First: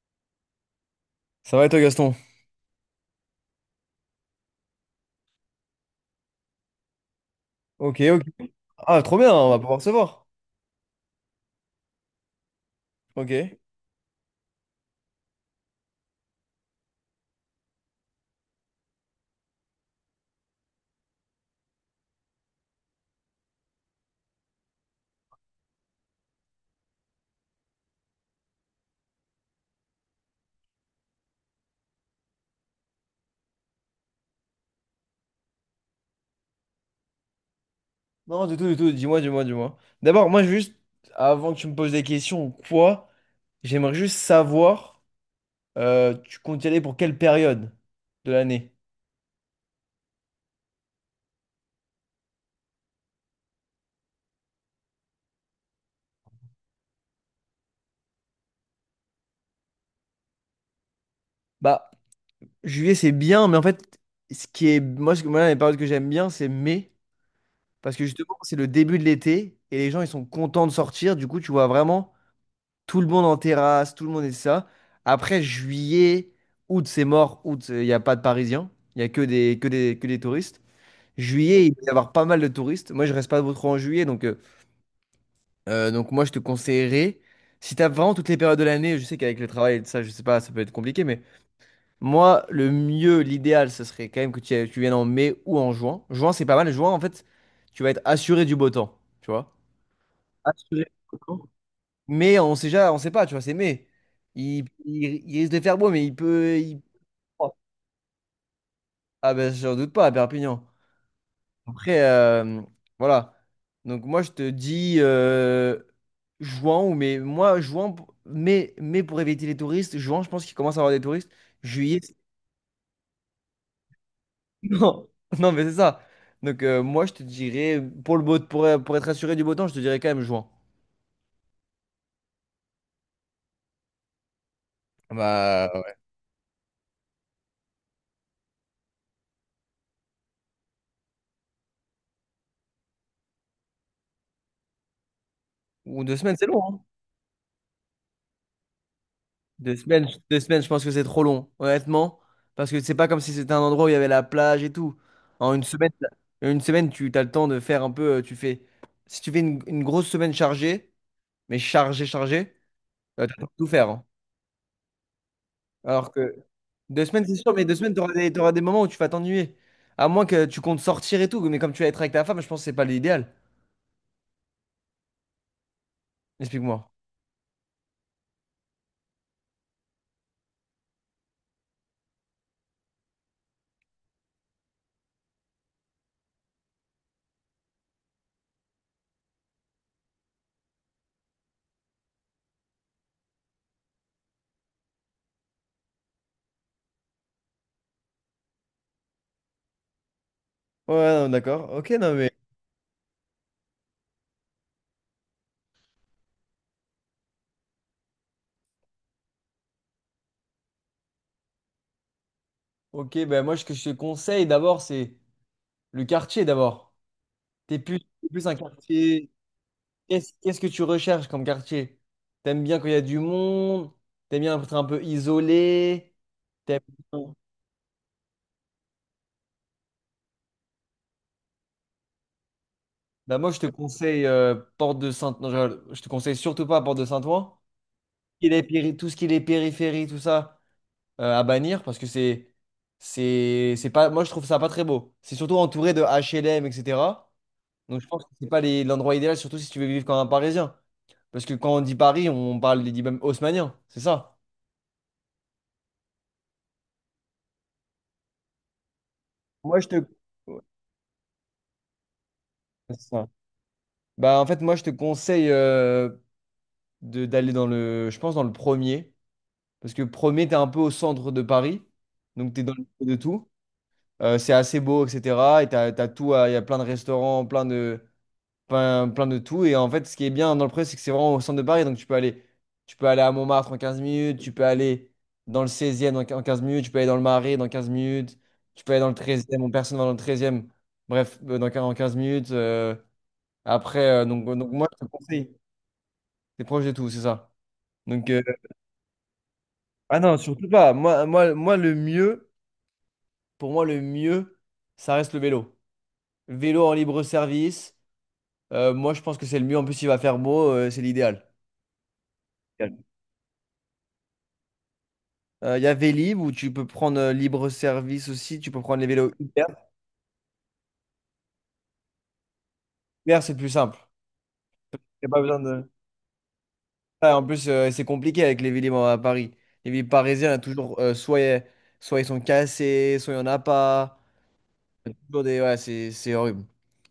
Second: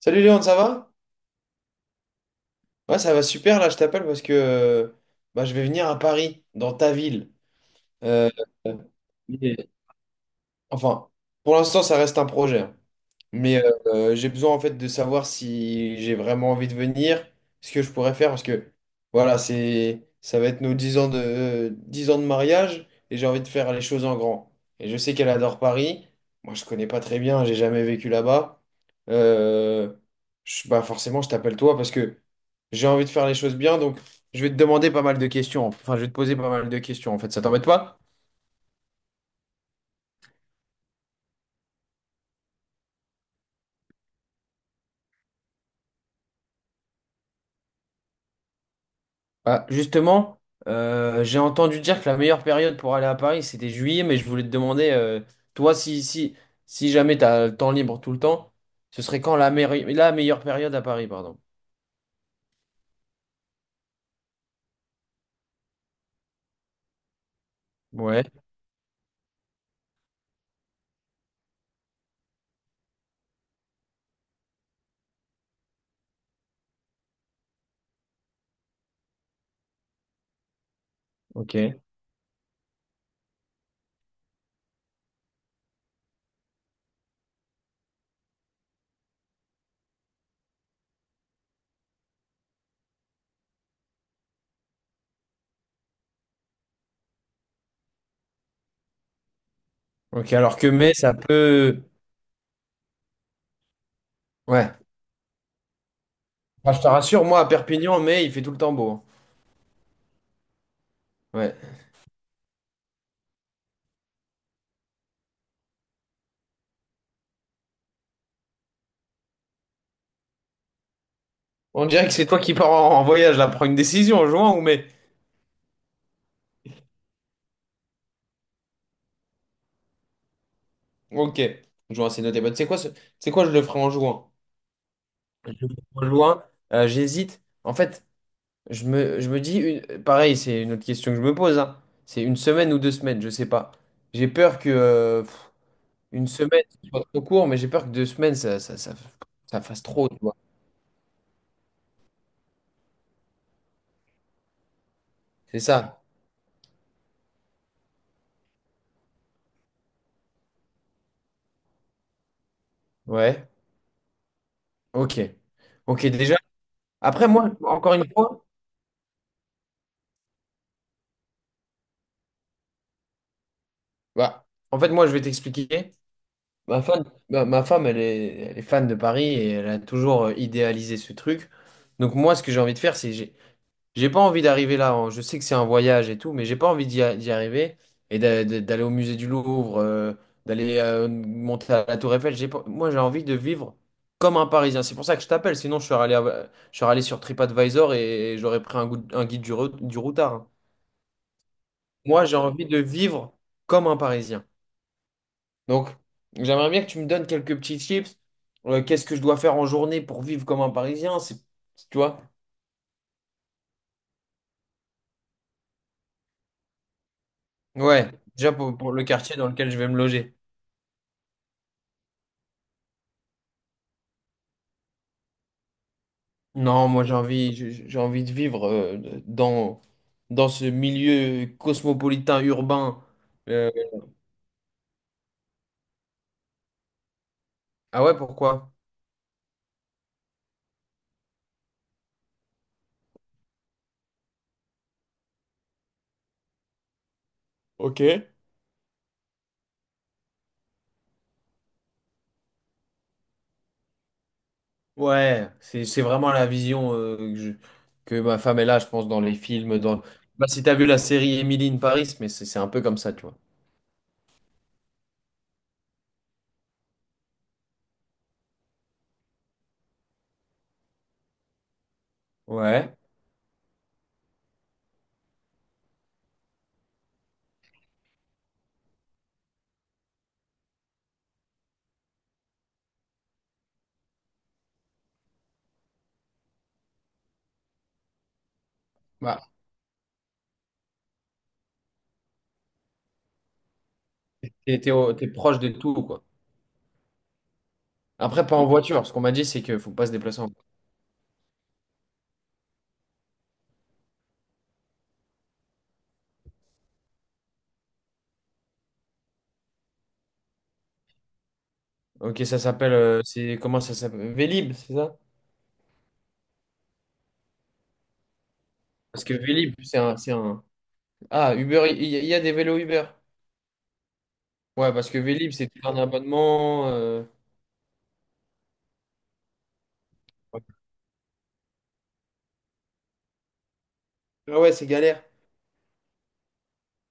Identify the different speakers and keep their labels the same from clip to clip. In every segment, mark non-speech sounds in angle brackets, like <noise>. Speaker 1: Salut Léon, ça va?
Speaker 2: Ça va et toi, Gaston?
Speaker 1: Ouais, ça va super là, je t'appelle parce que je vais venir à Paris, dans ta ville.
Speaker 2: Ok, ok.
Speaker 1: Euh,
Speaker 2: Ah, trop bien, on va pouvoir se voir.
Speaker 1: enfin, pour l'instant, ça reste un projet, hein.
Speaker 2: Ok.
Speaker 1: Mais j'ai besoin en fait de savoir si j'ai vraiment envie de venir, ce que je pourrais faire, parce que voilà, c'est ça va être nos 10 ans de, 10 ans de mariage et j'ai envie de faire les choses en grand. Et je sais qu'elle adore Paris. Moi, je connais pas très bien, j'ai jamais vécu là-bas. Euh, forcément, je t'appelle toi parce que j'ai envie de faire les choses bien, donc je vais te demander pas mal de questions. Enfin, je vais te poser pas mal de questions en fait. Ça t'embête pas?
Speaker 2: Non, du tout, du tout. Dis-moi, dis-moi, dis-moi. D'abord, moi, juste, avant que tu me poses des questions ou quoi, j'aimerais juste savoir, tu comptes y aller pour quelle période de l'année?
Speaker 1: Bah, justement, j'ai entendu dire que la meilleure période pour aller à Paris, c'était juillet, mais je voulais te demander, euh, toi, si jamais tu as le temps libre tout le temps, ce serait quand la meilleure période à Paris, pardon.
Speaker 2: Bah, juillet, c'est bien, mais en fait, ce qui est. Moi, moi, les périodes que j'aime bien, c'est mai. Parce que
Speaker 1: Ouais,
Speaker 2: justement, c'est le début de l'été et les gens, ils sont contents de sortir. Du coup, tu vois vraiment. Tout le monde en terrasse, tout le monde est ça. Après, juillet, août, c'est mort. Août, il n'y a pas de Parisiens. Il n'y a que des, que des touristes. Juillet, il
Speaker 1: ok.
Speaker 2: va y avoir pas mal de touristes. Moi, je reste pas trop en juillet. Donc moi, je te conseillerais, si tu as vraiment toutes les périodes de l'année, je sais qu'avec le travail et tout ça, je sais pas, ça peut être compliqué. Mais moi, le mieux, l'idéal, ce serait quand même que tu viennes en mai ou en juin. Juin, c'est pas mal. Juin, en fait, tu vas être assuré du beau temps. Tu vois?
Speaker 1: Ok, alors que
Speaker 2: Assuré du
Speaker 1: mai, ça
Speaker 2: beau temps.
Speaker 1: peut…
Speaker 2: Mais on sait déjà, on sait pas, tu vois, c'est mai.
Speaker 1: Ouais.
Speaker 2: Il risque de faire beau, mais il peut.
Speaker 1: Enfin, je te rassure, moi, à
Speaker 2: Oh.
Speaker 1: Perpignan, mai, il fait tout le temps beau, hein.
Speaker 2: Ah ben, j'en doute pas à Perpignan.
Speaker 1: Ouais.
Speaker 2: Après, voilà. Donc moi, je te dis juin ou mai. Moi, mai, mai pour éviter les touristes. Juin, je pense qu'il commence à avoir des touristes.
Speaker 1: On
Speaker 2: Juillet,
Speaker 1: dirait que c'est toi qui pars en, en voyage, là. Prends une décision, en juin ou
Speaker 2: <laughs>
Speaker 1: mai?
Speaker 2: non, non, mais c'est ça. Donc moi, je te dirais pour le beau, pour être assuré du beau temps, je te dirais quand même juin.
Speaker 1: Ok. Juin, c'est noté. Bah, tu sais quoi, je le ferai en juin. Je
Speaker 2: Bah
Speaker 1: le
Speaker 2: ouais.
Speaker 1: ferai en juin. J'hésite. En fait… Je me dis, pareil, c'est une autre question que je me pose, hein. C'est une semaine ou deux semaines, je sais pas. J'ai peur que
Speaker 2: Ou deux
Speaker 1: une
Speaker 2: semaines, c'est long.
Speaker 1: semaine
Speaker 2: Hein.
Speaker 1: ce soit trop court, mais j'ai peur que deux semaines, ça fasse trop, tu vois.
Speaker 2: Deux semaines, je pense que c'est trop long, honnêtement. Parce que c'est pas comme si c'était un endroit où il y avait la plage et tout. En
Speaker 1: C'est ça.
Speaker 2: une semaine, tu as le temps de faire un peu. Tu fais, si tu fais une grosse semaine chargée, mais chargée, t'as le
Speaker 1: Ouais.
Speaker 2: temps de tout faire. Hein.
Speaker 1: Ok. Ok,
Speaker 2: Alors que
Speaker 1: déjà.
Speaker 2: deux semaines,
Speaker 1: Après,
Speaker 2: c'est
Speaker 1: moi,
Speaker 2: sûr, mais deux semaines,
Speaker 1: encore une fois,
Speaker 2: t'auras des moments où tu vas t'ennuyer. À moins que tu comptes sortir et tout. Mais comme tu vas être avec ta femme, je pense que c'est pas l'idéal.
Speaker 1: bah, en fait, moi, je vais t'expliquer. Ma
Speaker 2: Explique-moi.
Speaker 1: femme, ma femme, elle est fan de Paris et elle a toujours idéalisé ce truc. Donc, moi, ce que j'ai envie de faire, c'est j'ai pas envie d'arriver là, hein. Je sais que c'est un voyage et tout, mais j'ai pas envie d'y arriver et d'aller au musée du Louvre, d'aller monter à la Tour Eiffel. J'ai pas- Moi, j'ai envie de vivre comme un Parisien. C'est pour ça que je t'appelle. Sinon, je serais allé sur TripAdvisor et j'aurais pris un guide du routard, hein.
Speaker 2: Ouais, non, d'accord. Ok, non,
Speaker 1: Moi,
Speaker 2: mais.
Speaker 1: j'ai envie de vivre comme un Parisien. Donc, j'aimerais bien que tu me donnes quelques petits tips. Qu'est-ce que je dois faire en journée pour vivre comme un Parisien? C'est, tu vois?
Speaker 2: Ok, ben moi, ce que je te conseille d'abord, c'est le quartier d'abord.
Speaker 1: Ouais,
Speaker 2: T'es plus
Speaker 1: déjà
Speaker 2: un
Speaker 1: pour le
Speaker 2: quartier.
Speaker 1: quartier dans lequel je vais me loger.
Speaker 2: Qu'est-ce que tu recherches comme quartier? T'aimes bien quand il y a du monde? T'aimes bien être un peu isolé? T'aimes
Speaker 1: Non, moi j'ai
Speaker 2: bien-
Speaker 1: envie, j'ai j'ai envie de vivre dans, dans ce milieu cosmopolitain urbain.
Speaker 2: Bah moi, je te
Speaker 1: Euh,
Speaker 2: conseille Porte de Saint... non, je rigole. Je te conseille surtout pas Porte de Saint-Ouen.
Speaker 1: Ah ouais, pourquoi?
Speaker 2: Tout ce qui est périphérie, tout ça, à bannir parce que c'est... c'est pas... Moi, je trouve ça pas très beau. C'est surtout entouré de HLM, etc. Donc,
Speaker 1: Ok.
Speaker 2: je pense que c'est pas l'endroit idéal, surtout si tu veux vivre comme un Parisien. Parce que quand on dit Paris, on parle des dix même haussmanniens, c'est ça?
Speaker 1: Ouais, c'est vraiment la vision que ma femme est là, je pense, dans les films.
Speaker 2: Moi, je te...
Speaker 1: Dans… Bah,
Speaker 2: Ouais,
Speaker 1: si t'as vu la série Emily in Paris, mais c'est un peu comme
Speaker 2: c'est
Speaker 1: ça, tu
Speaker 2: ça.
Speaker 1: vois.
Speaker 2: Bah, en fait, moi, je te conseille d'aller dans le, je pense, dans le premier. Parce que premier, t'es un peu au centre de Paris. Donc, t'es dans le
Speaker 1: Ouais.
Speaker 2: milieu de tout. C'est assez beau, etc. Et t'as tout, il y a plein de restaurants, plein de tout. Et en fait, ce qui est bien dans le premier, c'est que c'est vraiment au centre de Paris. Donc, tu peux aller à Montmartre en 15 minutes. Tu peux aller dans le seizième en en 15 minutes. Tu peux aller dans le Marais dans 15 minutes. Tu peux aller dans le
Speaker 1: Bah,
Speaker 2: treizième e Bon, personne va dans le treizième Bref, en 15 minutes. Moi, je te
Speaker 1: t'es
Speaker 2: conseille.
Speaker 1: proche de tout, quoi.
Speaker 2: T'es proche de tout, c'est ça. Donc,
Speaker 1: Après, pas en voiture. Ce qu'on m'a dit, c'est qu'il faut pas se
Speaker 2: ah non,
Speaker 1: déplacer en voiture.
Speaker 2: surtout pas. Moi, le mieux, pour moi, le mieux, ça reste le vélo. Vélo en libre service. Moi, je pense que c'est le mieux. En plus, il va faire beau, c'est l'idéal.
Speaker 1: Comment ça s'appelle? Vélib, c'est ça?
Speaker 2: Il y a Vélib où tu peux prendre libre service aussi. Tu peux prendre les
Speaker 1: Parce
Speaker 2: vélos
Speaker 1: que
Speaker 2: Uber.
Speaker 1: Vélib, c'est un, Ah, Uber, il y a des vélos Uber.
Speaker 2: Uber, c'est plus simple.
Speaker 1: Ouais, parce que
Speaker 2: Y a pas
Speaker 1: Vélib,
Speaker 2: besoin
Speaker 1: c'est tout
Speaker 2: de.
Speaker 1: un abonnement.
Speaker 2: Ah, en plus, c'est compliqué avec les Vélib à Paris. Les Vélib parisiens,
Speaker 1: Ouais.
Speaker 2: toujours, soit ils sont cassés, soit il n'y en a pas.
Speaker 1: Ah ouais, c'est galère.
Speaker 2: Ouais, c'est horrible.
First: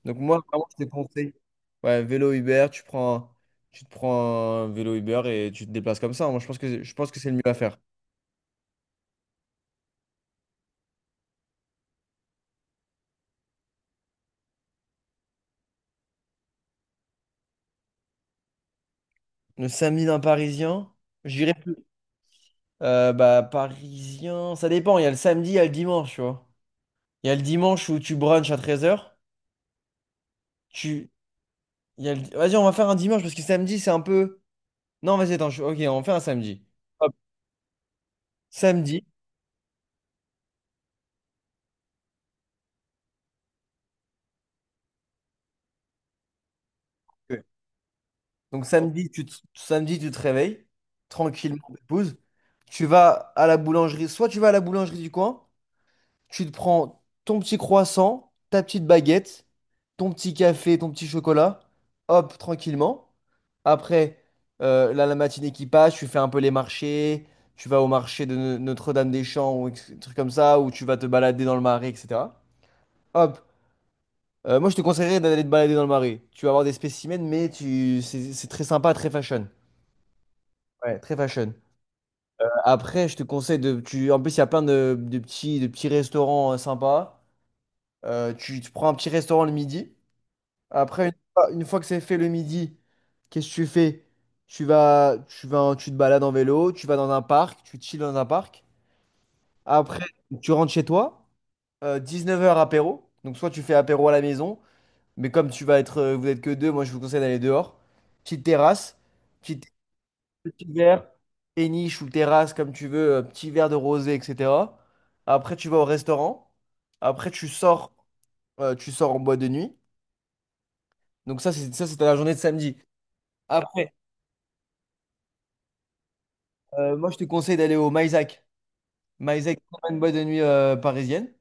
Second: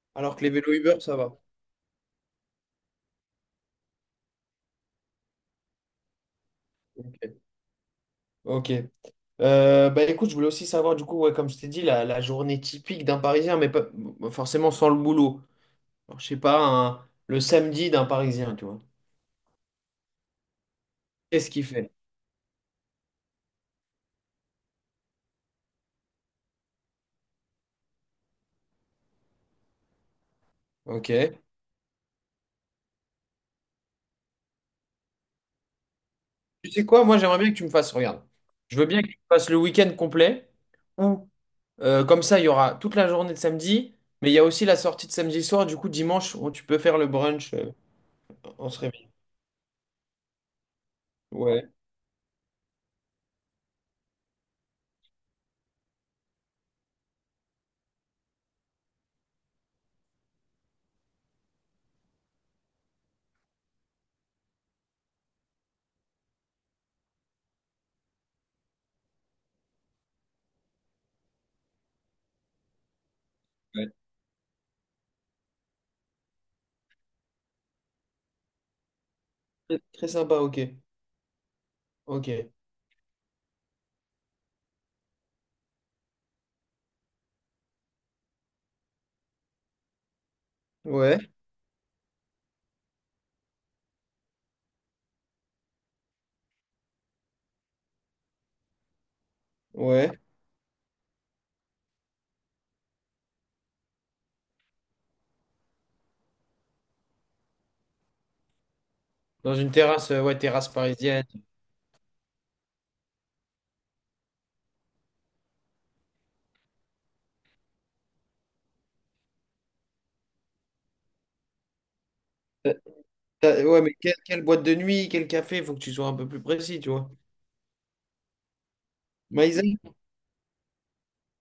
Speaker 2: Donc
Speaker 1: Alors
Speaker 2: moi,
Speaker 1: que les
Speaker 2: vraiment,
Speaker 1: vélos
Speaker 2: je te
Speaker 1: Uber, ça
Speaker 2: conseille.
Speaker 1: va.
Speaker 2: Ouais, vélo Uber, tu prends, tu te prends un vélo Uber et tu te déplaces comme ça. Moi, je pense que c'est le
Speaker 1: Ok.
Speaker 2: mieux à faire.
Speaker 1: Ok. Bah écoute, je voulais aussi savoir, du coup, ouais, comme je t'ai dit, la journée typique d'un Parisien, mais pas forcément sans le boulot. Alors, je sais pas, le samedi d'un Parisien, tu vois.
Speaker 2: Le samedi d'un Parisien,
Speaker 1: Qu'est-ce
Speaker 2: j'irai
Speaker 1: qu'il
Speaker 2: plus.
Speaker 1: fait?
Speaker 2: Bah, Parisien, ça dépend. Il y a le samedi, il y a le dimanche, tu vois. Il y a le dimanche où tu brunches à 13h Tu...
Speaker 1: Ok.
Speaker 2: il y a le- Vas-y, on va faire un dimanche parce que samedi, c'est un peu... Non, vas-y, attends. Ok, on fait un samedi.
Speaker 1: Tu sais quoi,
Speaker 2: Hop.
Speaker 1: moi, j'aimerais bien que tu me fasses, regarde. Je veux bien
Speaker 2: Samedi.
Speaker 1: que tu me fasses le week-end complet. Ou. Comme ça, il y aura toute la journée de samedi, mais il y a aussi la sortie de samedi soir. Du coup, dimanche, tu peux faire le brunch.
Speaker 2: Donc
Speaker 1: On se réveille.
Speaker 2: samedi, tu te réveilles tranquillement,
Speaker 1: Ouais,
Speaker 2: épouse. Tu vas à la boulangerie. Soit tu vas à la boulangerie du coin, tu te prends ton petit croissant, ta petite baguette, ton petit café, ton petit chocolat. Hop, tranquillement. Après, là, la matinée qui passe, tu fais un peu les marchés. Tu vas au marché de Notre-Dame-des-Champs ou trucs comme ça, où tu vas te balader dans le marais, etc. Hop.
Speaker 1: ouais.
Speaker 2: Moi, je te conseillerais d'aller te balader dans le marais. Tu vas avoir des spécimens, mais tu... c'est très sympa, très fashion.
Speaker 1: Très, très sympa, ok.
Speaker 2: Ouais, très fashion.
Speaker 1: Ok.
Speaker 2: Après, je te conseille de. Tu, en plus, il y a plein de, de petits restaurants sympas. Tu prends un petit restaurant le midi. Après,
Speaker 1: Ouais,
Speaker 2: une fois que c'est fait le midi, qu'est-ce que tu fais? Tu te balades en vélo, tu vas dans un parc, tu chilles dans un parc. Après,
Speaker 1: ouais.
Speaker 2: tu rentres chez toi. 19 heures apéro. Donc, soit tu fais apéro à la maison, mais comme tu vas être, vous êtes que deux, moi je vous conseille d'aller dehors. Petite terrasse.
Speaker 1: Dans
Speaker 2: Petite
Speaker 1: une terrasse, ouais,
Speaker 2: Petit
Speaker 1: terrasse
Speaker 2: verre,
Speaker 1: parisienne.
Speaker 2: péniche ou terrasse, comme tu veux, petit verre de rosé, etc. Après, tu vas au restaurant. Après, tu sors en boîte de nuit. Donc ça, c'est ça, c'était la journée de
Speaker 1: Euh,
Speaker 2: samedi.
Speaker 1: ouais,
Speaker 2: Après,
Speaker 1: mais quelle boîte de nuit, quel café, faut que tu sois un peu plus précis, tu
Speaker 2: moi,
Speaker 1: vois.
Speaker 2: je te conseille d'aller au Maisac. Maisac,
Speaker 1: Maïzen?
Speaker 2: c'est une boîte de nuit parisienne.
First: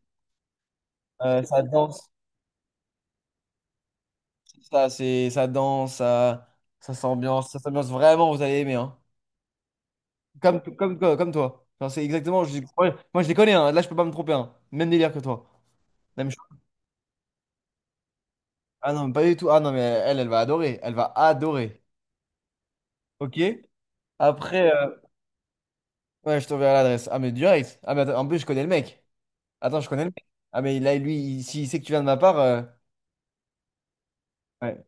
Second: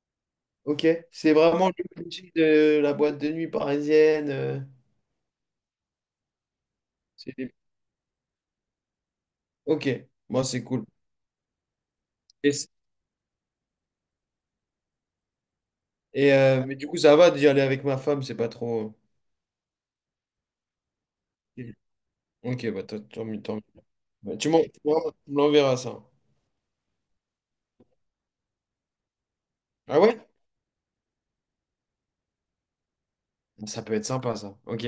Speaker 1: Ok. C'est
Speaker 2: Euh, ça
Speaker 1: vraiment le
Speaker 2: danse,
Speaker 1: budget de la boîte de nuit parisienne.
Speaker 2: ça danse,
Speaker 1: C'est des-
Speaker 2: ça s'ambiance vraiment, vous allez aimer. Hein.
Speaker 1: Ok. Moi, c'est cool.
Speaker 2: Comme toi. Enfin, c'est exactement,
Speaker 1: Et, c-
Speaker 2: moi, je les connais, hein. Là, je peux pas me tromper. Hein. Même délire que toi. Même
Speaker 1: et, mais du coup, ça va d'y aller avec ma femme, c'est pas
Speaker 2: Ah
Speaker 1: trop.
Speaker 2: non, pas du tout. Ah non, mais elle va adorer. Elle va adorer.
Speaker 1: Ok, bah, tant
Speaker 2: Ok?
Speaker 1: mieux. Tant Bah,
Speaker 2: Après,
Speaker 1: tu m'en- ça.
Speaker 2: ouais, je t'enverrai l'adresse. Ah, mais direct. Ah, mais attends, en plus, je connais le mec. Attends, je
Speaker 1: Ah
Speaker 2: connais le
Speaker 1: ouais?
Speaker 2: mec. Ah, lui, s'il sait que tu viens de ma part.
Speaker 1: Ça peut être sympa, ça.
Speaker 2: Ouais.
Speaker 1: Ok.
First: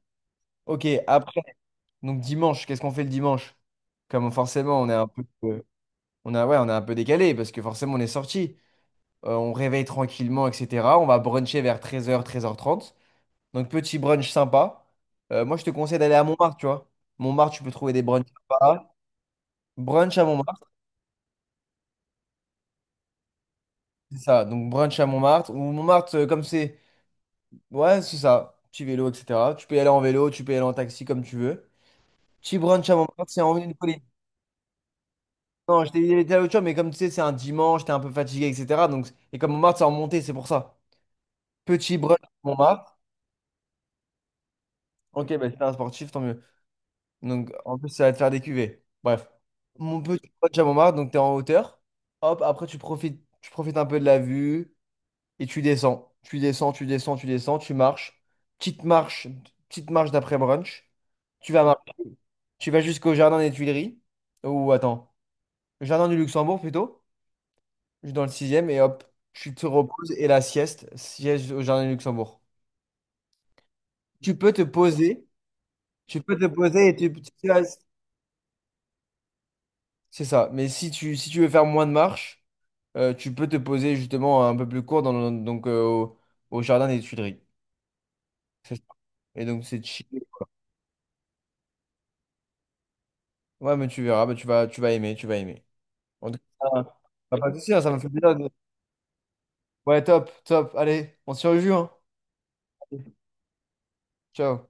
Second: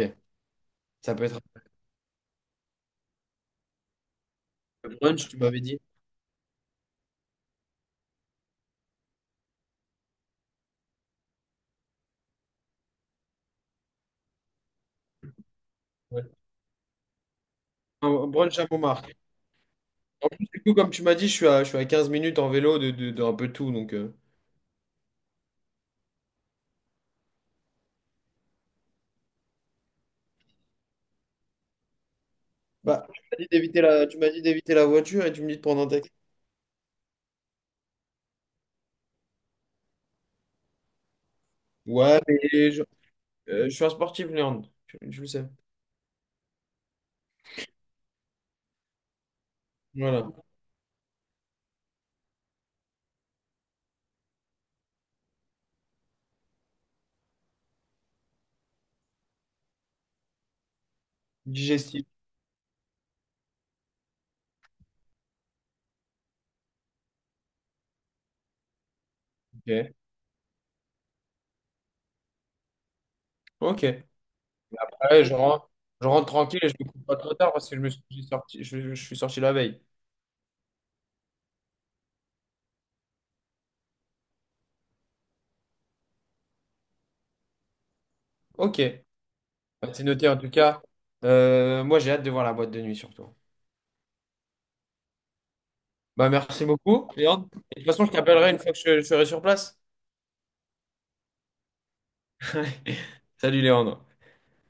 Speaker 2: Ok,
Speaker 1: Ça peut
Speaker 2: après,
Speaker 1: être
Speaker 2: donc dimanche, qu'est-ce qu'on fait le dimanche? Comme forcément, on
Speaker 1: un
Speaker 2: est un peu,
Speaker 1: brunch, tu m'avais dit.
Speaker 2: on a, ouais, on est un peu décalé parce que forcément, on est sorti. On réveille tranquillement, etc. On va bruncher vers 13h, 13h30. Donc, petit brunch sympa. Moi, je te conseille d'aller à
Speaker 1: Ouais.
Speaker 2: Montmartre, tu vois. Montmartre, tu peux trouver des
Speaker 1: Un
Speaker 2: brunchs
Speaker 1: brunch à
Speaker 2: sympas.
Speaker 1: Montmartre.
Speaker 2: Brunch à
Speaker 1: Du
Speaker 2: Montmartre.
Speaker 1: coup, comme tu m'as dit, je suis à 15 minutes en vélo de un peu tout. Donc,
Speaker 2: C'est ça, donc brunch à Montmartre. Ou Montmartre, comme c'est. Ouais, c'est ça. Petit vélo, etc. Tu peux y aller en vélo, tu peux y aller en taxi comme tu veux. Petit brunch à
Speaker 1: Bah, tu
Speaker 2: Montmartre,
Speaker 1: m'as
Speaker 2: c'est
Speaker 1: dit
Speaker 2: en haut d'une
Speaker 1: d'éviter
Speaker 2: colline.
Speaker 1: la, tu m'as dit d'éviter la voiture et tu me dis de prendre
Speaker 2: Non,
Speaker 1: un
Speaker 2: je t'ai dit
Speaker 1: taxi.
Speaker 2: les l'autre jour, mais comme tu sais, c'est un dimanche, t'es un peu fatigué, etc. Donc... Et comme Montmartre, c'est en montée, c'est pour ça. Petit brunch
Speaker 1: Ouais,
Speaker 2: à
Speaker 1: mais je,
Speaker 2: Montmartre.
Speaker 1: euh, je suis un sportif, Léandre. Je le
Speaker 2: Ok,
Speaker 1: sais.
Speaker 2: bah, si t'es un sportif, tant mieux. Donc en plus, ça va te faire des cuvées. Bref. Mon
Speaker 1: Voilà.
Speaker 2: petit brunch à Montmartre, donc t'es en hauteur. Hop, après, tu profites un peu de la vue. Et tu descends, tu marches. Petite marche, petite marche d'après brunch. Tu vas marcher.
Speaker 1: Digestif.
Speaker 2: Tu vas jusqu'au jardin des Tuileries. Ou attends, le jardin du Luxembourg plutôt. Je suis dans le sixième et hop, tu te
Speaker 1: Ok.
Speaker 2: reposes et la sieste, sieste au jardin du Luxembourg.
Speaker 1: Ok. Ouais,
Speaker 2: Tu peux te poser,
Speaker 1: je rentre, je rentre tranquille et je ne me coupe pas trop
Speaker 2: tu
Speaker 1: tard parce que
Speaker 2: restes.
Speaker 1: je suis sorti la veille.
Speaker 2: C'est ça. Mais si tu veux faire moins de marche, tu peux te poser justement un peu plus court dans au jardin des Tuileries. C'est
Speaker 1: Ok.
Speaker 2: ça. Et donc c'est
Speaker 1: Bah, c'est
Speaker 2: chill.
Speaker 1: noté en tout cas. Moi, j'ai hâte de voir la boîte de nuit surtout.
Speaker 2: Ouais, mais tu verras, bah, tu vas aimer, tu vas aimer.
Speaker 1: Bah,
Speaker 2: En tout
Speaker 1: merci
Speaker 2: cas,
Speaker 1: beaucoup,
Speaker 2: bah,
Speaker 1: Léandre.
Speaker 2: pas de souci, hein,
Speaker 1: Et de
Speaker 2: ça
Speaker 1: toute
Speaker 2: m'a
Speaker 1: façon,
Speaker 2: fait
Speaker 1: je
Speaker 2: plaisir. De-
Speaker 1: t'appellerai une fois que je serai sur place.
Speaker 2: Ouais, top, top. Allez, on se rejoue, hein.
Speaker 1: <laughs> Salut, Léandre.
Speaker 2: Ciao.